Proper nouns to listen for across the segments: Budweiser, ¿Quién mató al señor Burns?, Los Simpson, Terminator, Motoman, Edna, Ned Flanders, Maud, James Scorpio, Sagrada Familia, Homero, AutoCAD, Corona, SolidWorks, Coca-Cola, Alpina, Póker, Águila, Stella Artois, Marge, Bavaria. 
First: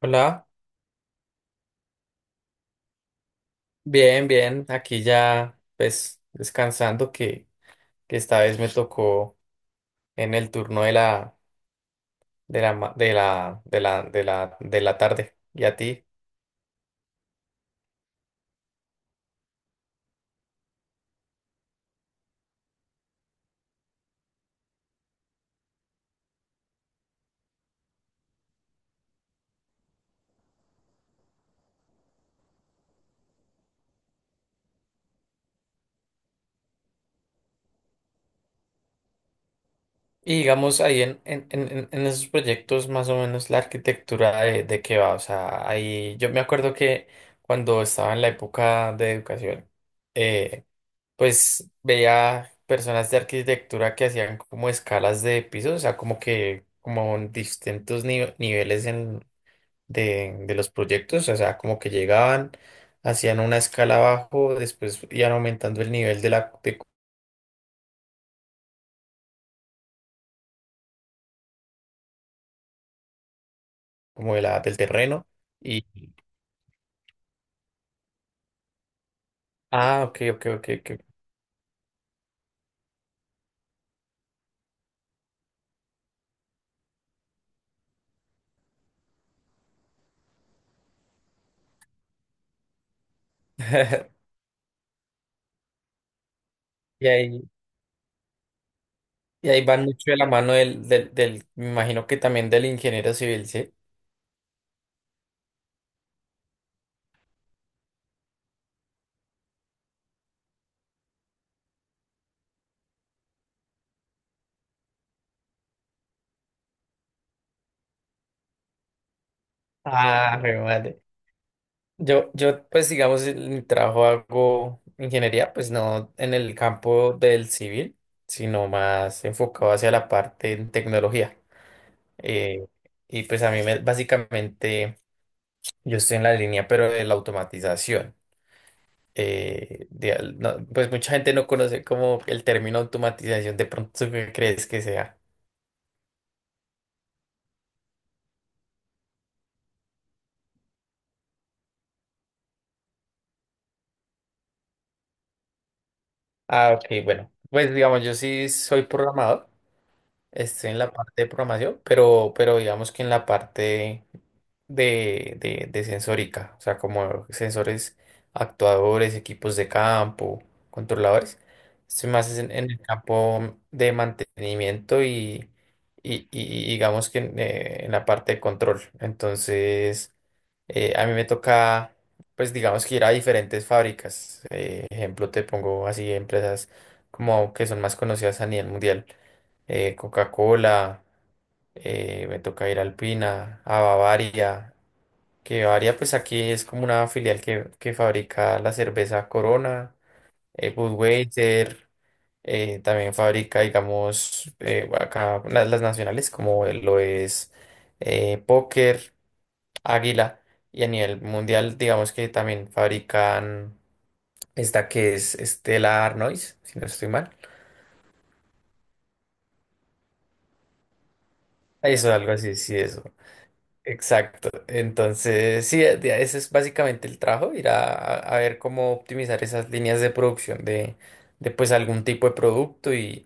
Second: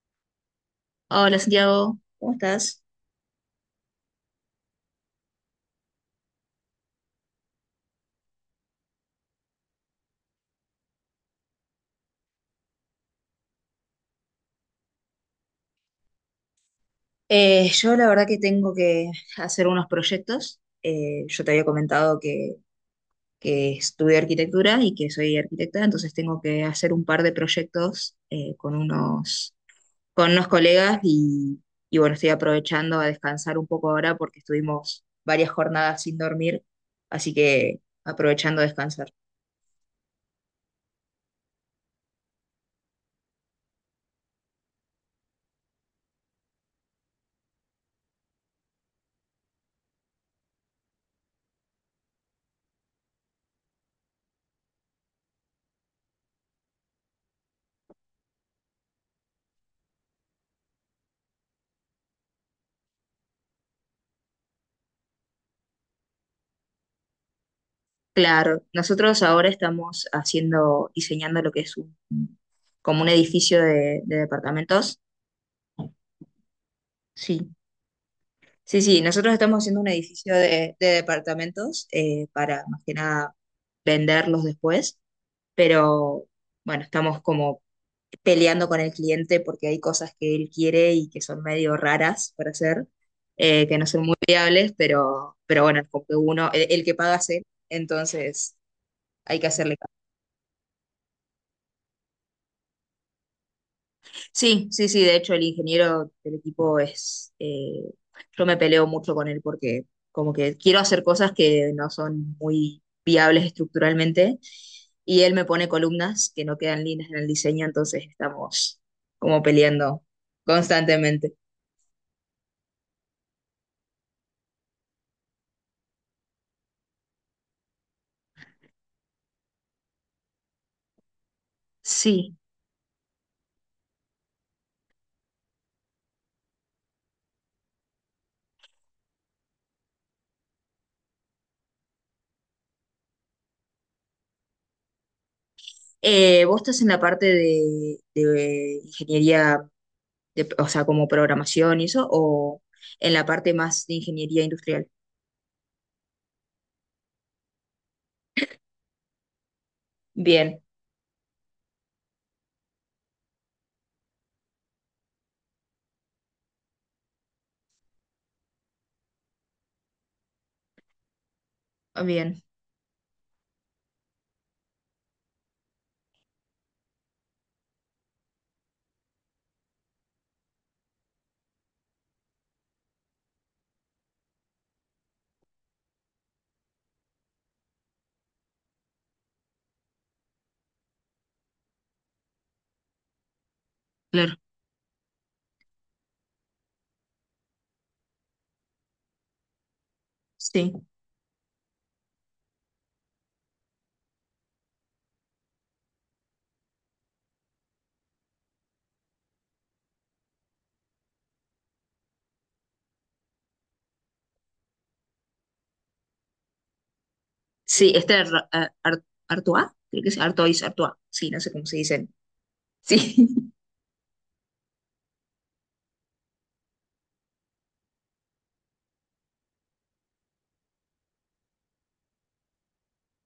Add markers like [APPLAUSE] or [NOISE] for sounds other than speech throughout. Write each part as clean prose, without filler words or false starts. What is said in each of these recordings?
Hola, Hola Santiago, ¿cómo estás? bien, bien, aquí ya pues descansando que esta vez me tocó en el turno de la ma- de la de la de la, de la tarde y a ti. Yo la verdad que tengo que hacer unos proyectos. Yo te había comentado que estudié arquitectura y que soy arquitecta, entonces tengo que hacer un par de proyectos con unos colegas y bueno, estoy aprovechando a descansar un poco ahora porque estuvimos varias jornadas sin dormir, así que aprovechando a descansar. Y digamos ahí en esos proyectos más o menos la arquitectura de qué va. O sea, ahí yo me acuerdo que cuando estaba en la época de educación, eh, pues veía personas de arquitectura que hacían como escalas de pisos, o sea, como que como en niveles de los proyectos, o sea, como que llegaban, hacían una escala abajo, después iban aumentando el nivel de Claro, nosotros ahora estamos haciendo, diseñando lo que es como un edificio de como de la, del departamentos. terreno. Y, Sí, sí, sí, nosotros estamos haciendo un ah, ok, edificio ok, ok, de ok. departamentos para más que nada venderlos después, pero bueno, estamos como peleando con el cliente porque hay cosas que él quiere y que son medio raras para hacer, que no son muy [LAUGHS] viables, pero bueno, como que uno, el que Y paga es ahí, él, entonces hay que y ahí hacerle. van mucho de la mano me imagino que también del ingeniero civil, ¿sí? Sí, sí, sí, de hecho el ingeniero del equipo yo me peleo mucho con él porque como que quiero hacer cosas que no son muy viables estructuralmente y él me pone columnas que no quedan líneas en el diseño, entonces estamos como peleando Ah, re madre. constantemente. Pues digamos, en mi trabajo hago ingeniería, pues no en el campo del civil, sino más enfocado hacia la parte en tecnología. Sí. Eh, y pues básicamente yo estoy en la línea, pero de la automatización. No, pues mucha gente no conoce como el término automatización, de pronto ¿tú qué crees que sea. Vos estás en la parte de ingeniería, de, o sea, como programación y eso, o en la parte más de ingeniería industrial. Ah, ok, bueno, pues digamos, yo sí soy programador. Bien, Estoy en la parte de programación, pero digamos que en la parte de sensórica, o sea, como sensores actuadores, equipos de campo, controladores. Estoy más bien, en el campo de mantenimiento y digamos que en la parte de control. Entonces, a mí me toca, pues digamos que ir a diferentes fábricas. Ejemplo, te pongo así empresas como que son más conocidas a nivel mundial. Eh, Coca-Cola, me toca ir a Alpina, a claro, Bavaria, que Bavaria pues aquí es como una filial que fabrica la cerveza Corona, sí. Budweiser, también fabrica digamos acá las nacionales como lo es Póker. Águila. Y a nivel mundial, digamos que también fabrican esta que es Stella Artois, si no estoy mal. Sí, este Artois, creo que es Artois, Artois. Sí, no sé cómo se Eso, dicen. algo así, sí, eso. Sí. Exacto. Entonces, sí, ese es básicamente el trabajo, ir a ver cómo optimizar esas líneas de producción de pues algún tipo de producto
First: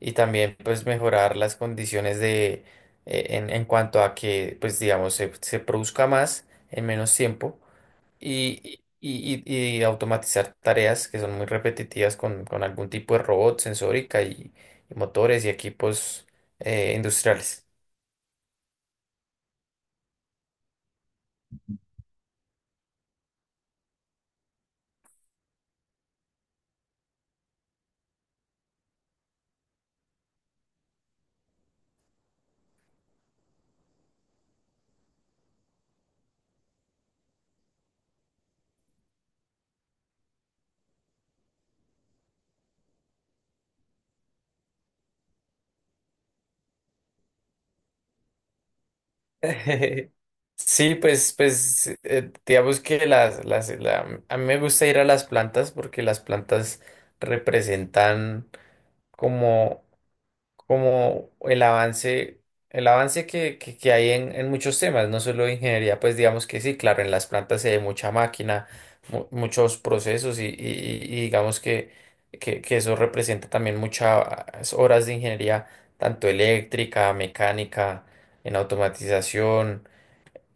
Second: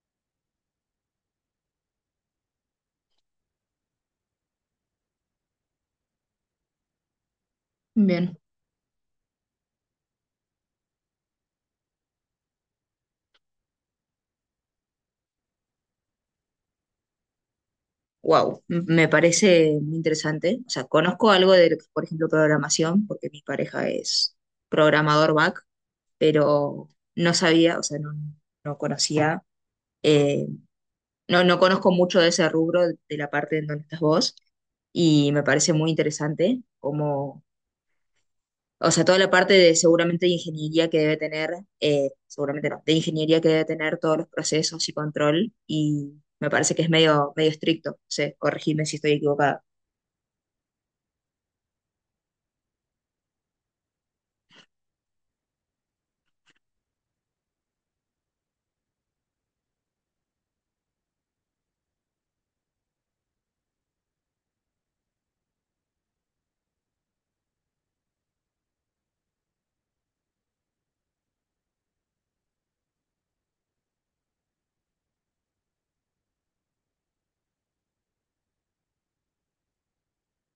y también pues mejorar las condiciones de en cuanto a que pues digamos se produzca más en menos tiempo [LAUGHS] Bien. Y automatizar tareas que son muy repetitivas con algún tipo de robot, sensórica y motores y equipos industriales. Wow, me parece muy interesante. O sea, conozco algo de, por ejemplo, programación, porque mi pareja es programador back, pero no sabía, o sea, no, no, conocía, eh, no conozco mucho de ese rubro, de la parte en donde estás vos, y me parece muy interesante cómo. O sea, toda la parte de seguramente de ingeniería que debe tener, seguramente no, de ingeniería que debe tener todos los procesos y control, y me parece que es medio, medio estricto, no sé, corregirme si estoy equivocada. [LAUGHS] Sí, pues, pues digamos que a mí me gusta ir a las plantas porque las plantas representan como como el avance que hay en muchos temas, no solo de ingeniería, pues digamos que sí, claro, en las plantas se hay mucha máquina, muchos procesos y digamos que eso representa también muchas horas de ingeniería, tanto eléctrica, mecánica, en automatización,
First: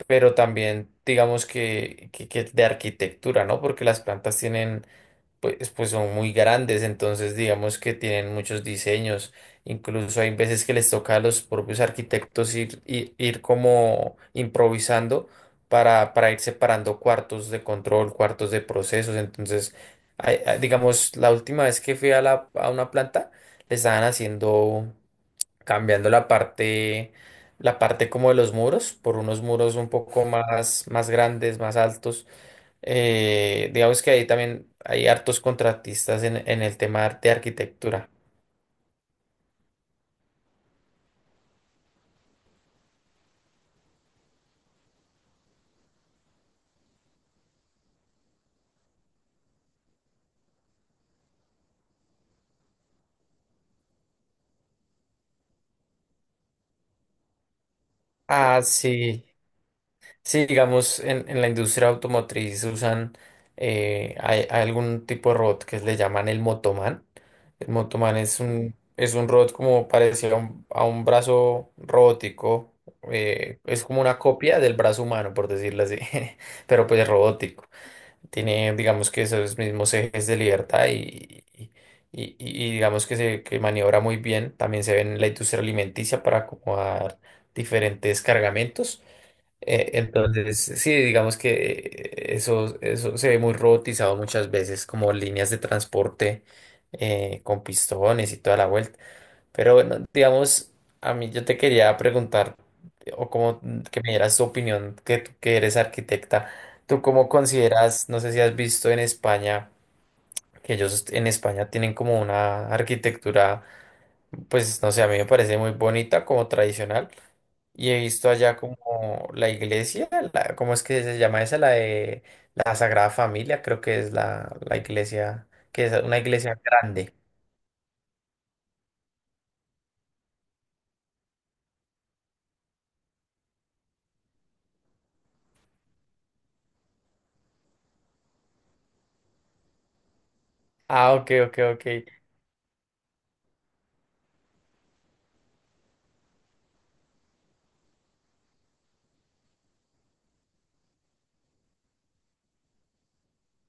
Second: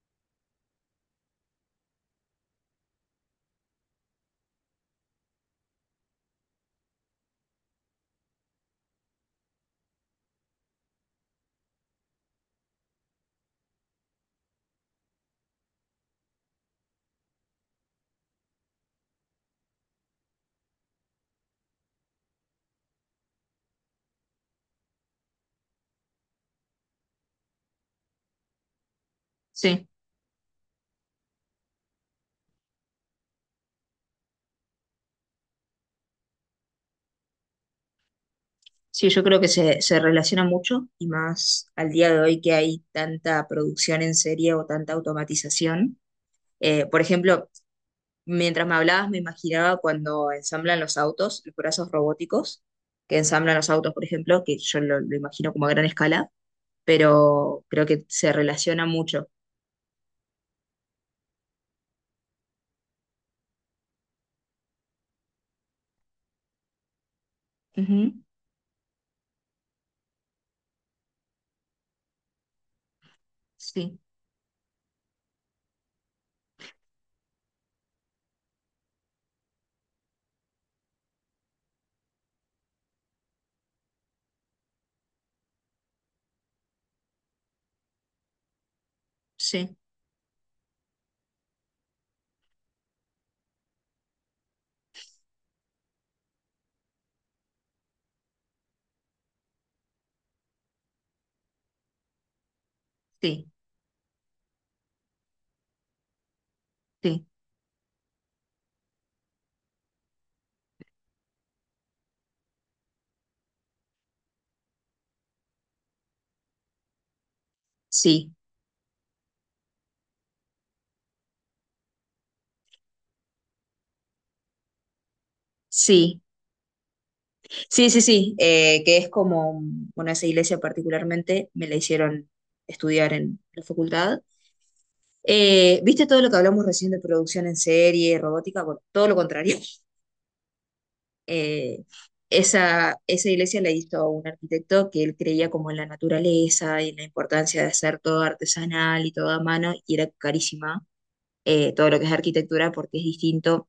pero también digamos que de arquitectura, ¿no? Porque las plantas tienen pues, pues son muy grandes, entonces digamos que tienen muchos diseños, incluso hay veces que les toca a los propios arquitectos ir como improvisando para ir separando cuartos de control, cuartos de procesos, entonces, digamos, la última vez que fui a una planta, le estaban haciendo, cambiando la parte como de los muros, por unos muros Sí, un poco más, más grandes, más altos digamos que ahí también hay hartos contratistas en el tema de arquitectura. sí, yo creo que se relaciona mucho, y más al día de hoy que hay tanta producción en serie o tanta automatización. Por ejemplo, mientras me hablabas, me imaginaba cuando ensamblan los autos, los brazos robóticos, que ensamblan los autos, por ejemplo, que yo lo imagino como a gran escala, pero creo que se Ah, relaciona sí. mucho. Sí, digamos, en la industria automotriz usan hay algún tipo de robot que le llaman el Motoman. El Ujú. Motoman es es un robot como parecido a a un brazo robótico. Eh, es Sí, como una copia del brazo humano, por decirlo así, [LAUGHS] pero pues robótico. Tiene, digamos que esos mismos ejes de libertad y digamos que se que maniobra muy bien. También se ve en la industria alimenticia para acomodar diferentes cargamentos. sí, Entonces, sí, digamos que eso, eso se ve muy robotizado muchas veces, como líneas de transporte con pistones y toda la vuelta. Pero bueno, digamos, a mí yo te quería preguntar, o sí, como que me dieras tu opinión, que tú que eres arquitecta, ¿tú sí, cómo consideras, no sé si has visto en España, que ellos en España tienen como una arquitectura, pues no sé, a mí me parece muy bonita, como tradicional, y he visto sí, allá como la iglesia, la, ¿cómo es que se llama esa? La de la Sagrada Familia, creo que es la iglesia, que es una sí, iglesia grande. sí, sí, sí, que es como, bueno, esa iglesia particularmente me la hicieron estudiar en la facultad. ¿Viste todo lo que hablamos recién de producción en serie, robótica? Bueno, todo lo contrario. [LAUGHS] Ah, ok, ok, Eh, ok. esa iglesia la hizo un arquitecto que él creía como en la naturaleza y en la importancia de hacer todo artesanal y todo a mano, y era carísima todo lo que es arquitectura porque es distinto.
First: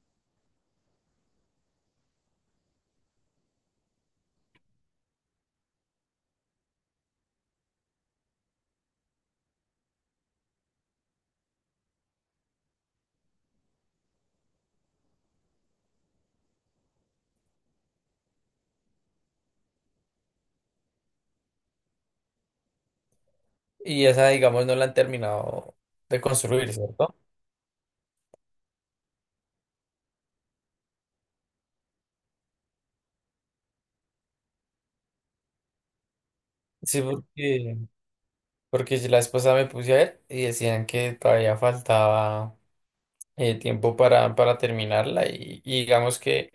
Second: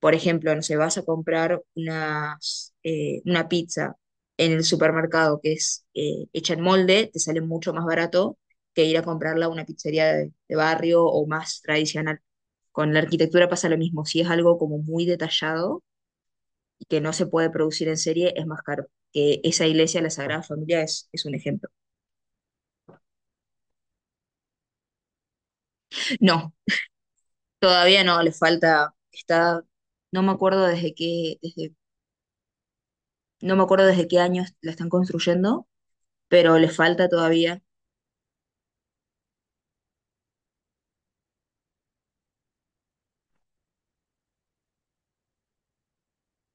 Por ejemplo, no sé, vas a comprar una pizza en el supermercado que es hecha en molde, te sale mucho más barato que ir a comprarla a una pizzería de barrio o más tradicional. Con la arquitectura pasa lo mismo, si es algo como muy detallado y que no se puede producir en serie, es más caro. Que esa iglesia, la Sagrada Familia, es un ejemplo. Y esa, digamos, no la han terminado de No, construir, ¿cierto? todavía no, le falta, está, no me acuerdo desde qué, desde No me acuerdo desde qué años la están construyendo, pero le Sí, falta todavía. porque, porque si la esposa me puse a ver y decían que todavía faltaba tiempo para terminarla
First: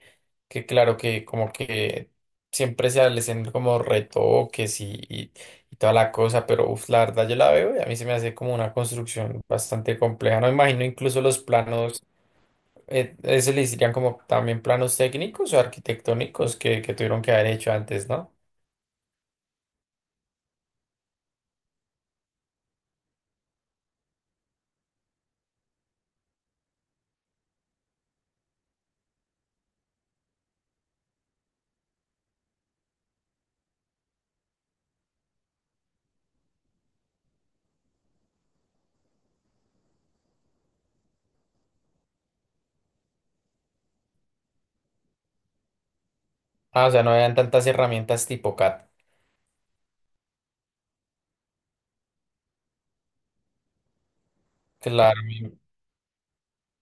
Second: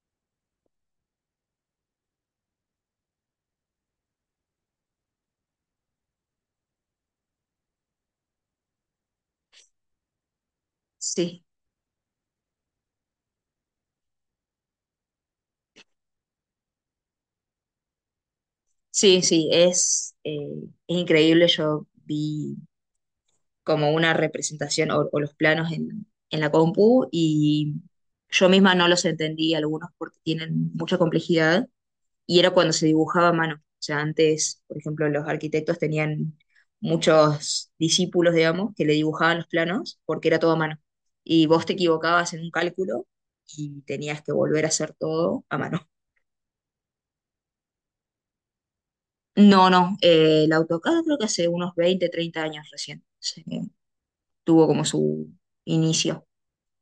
que claro que como que siempre se hacen como retoques y toda la cosa, pero uf, la verdad yo la veo y a mí se me hace como una construcción bastante compleja. No imagino incluso los Sí, planos, eso le dirían como también planos técnicos o arquitectónicos que tuvieron que haber hecho antes, ¿no? sí, sí, es increíble. Yo vi como una representación o los planos en la compu y yo misma no los entendí algunos porque tienen mucha complejidad y era cuando se dibujaba a mano. O sea, antes, por ejemplo, los arquitectos tenían muchos discípulos, digamos, que le dibujaban los planos porque era todo a mano. Y vos te equivocabas en un cálculo y tenías que volver a hacer todo a mano. Ah, o sea, no habían tantas herramientas tipo CAD. No, no, el AutoCAD creo que hace unos 20, 30 años tuvo como Claro, su no. inicio.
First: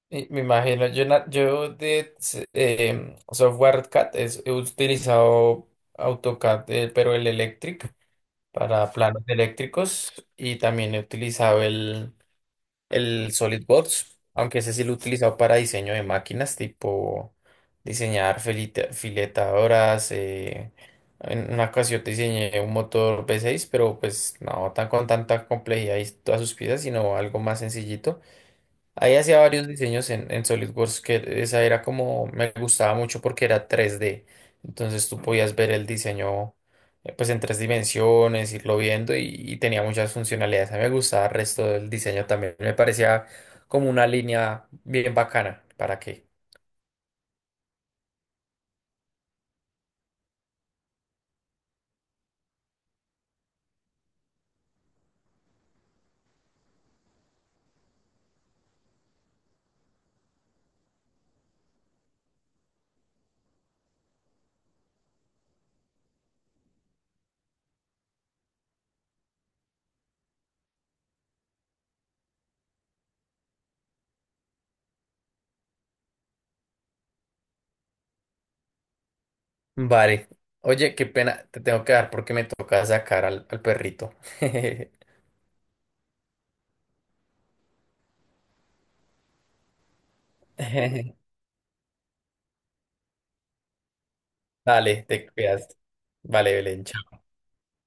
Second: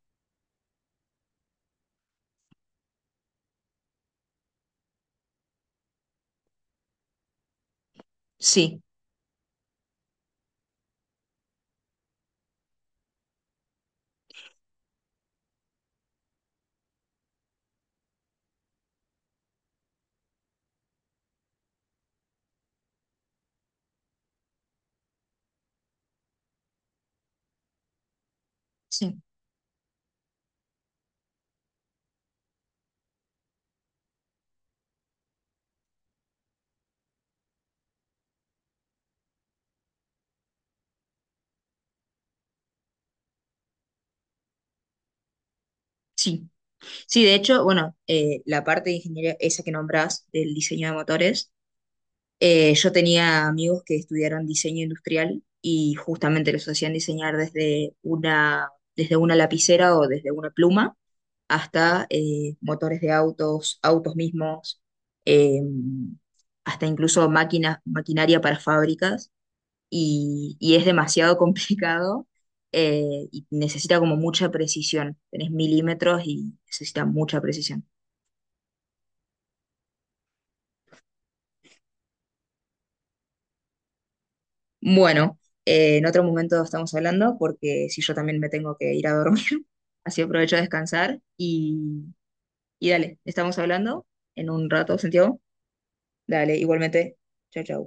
Y me imagino. Yo, na- yo de s- em, software CAD he utilizado AutoCAD, pero el Electric Sí, para planos eléctricos y también he utilizado el SolidWorks, aunque ese sí lo he utilizado para diseño de máquinas, tipo diseñar filetadoras. Eh, en una ocasión diseñé un motor V6, pero pues no tan con tanta complejidad y todas sus piezas, sino algo más sencillito. Ahí sí, hacía varios diseños en SolidWorks que esa era como, me gustaba mucho porque era tres d. Entonces tú podías ver el diseño pues en tres dimensiones, irlo viendo y tenía muchas funcionalidades. A mí me gustaba el resto del diseño también. Me parecía como una línea bien bacana. ¿Para qué? sí. Sí, de hecho, bueno, la parte de ingeniería, esa que nombrás del diseño de motores. Yo tenía amigos que estudiaron diseño industrial y justamente los hacían diseñar desde una lapicera o desde una pluma hasta motores de autos, autos mismos, eh, hasta incluso máquinas, maquinaria para fábricas y es demasiado [LAUGHS] complicado y necesita como mucha precisión. Tenés milímetros y necesita mucha precisión. Vale. Oye, qué pena, te tengo que dar porque me toca sacar al perrito. Bueno, en otro momento estamos hablando porque si yo también me tengo que ir a dormir, así aprovecho a descansar [LAUGHS] y dale, estamos hablando en un rato, Dale, te Santiago. cuidas. Vale, Dale, Belén. igualmente. Chao. Chao, chao.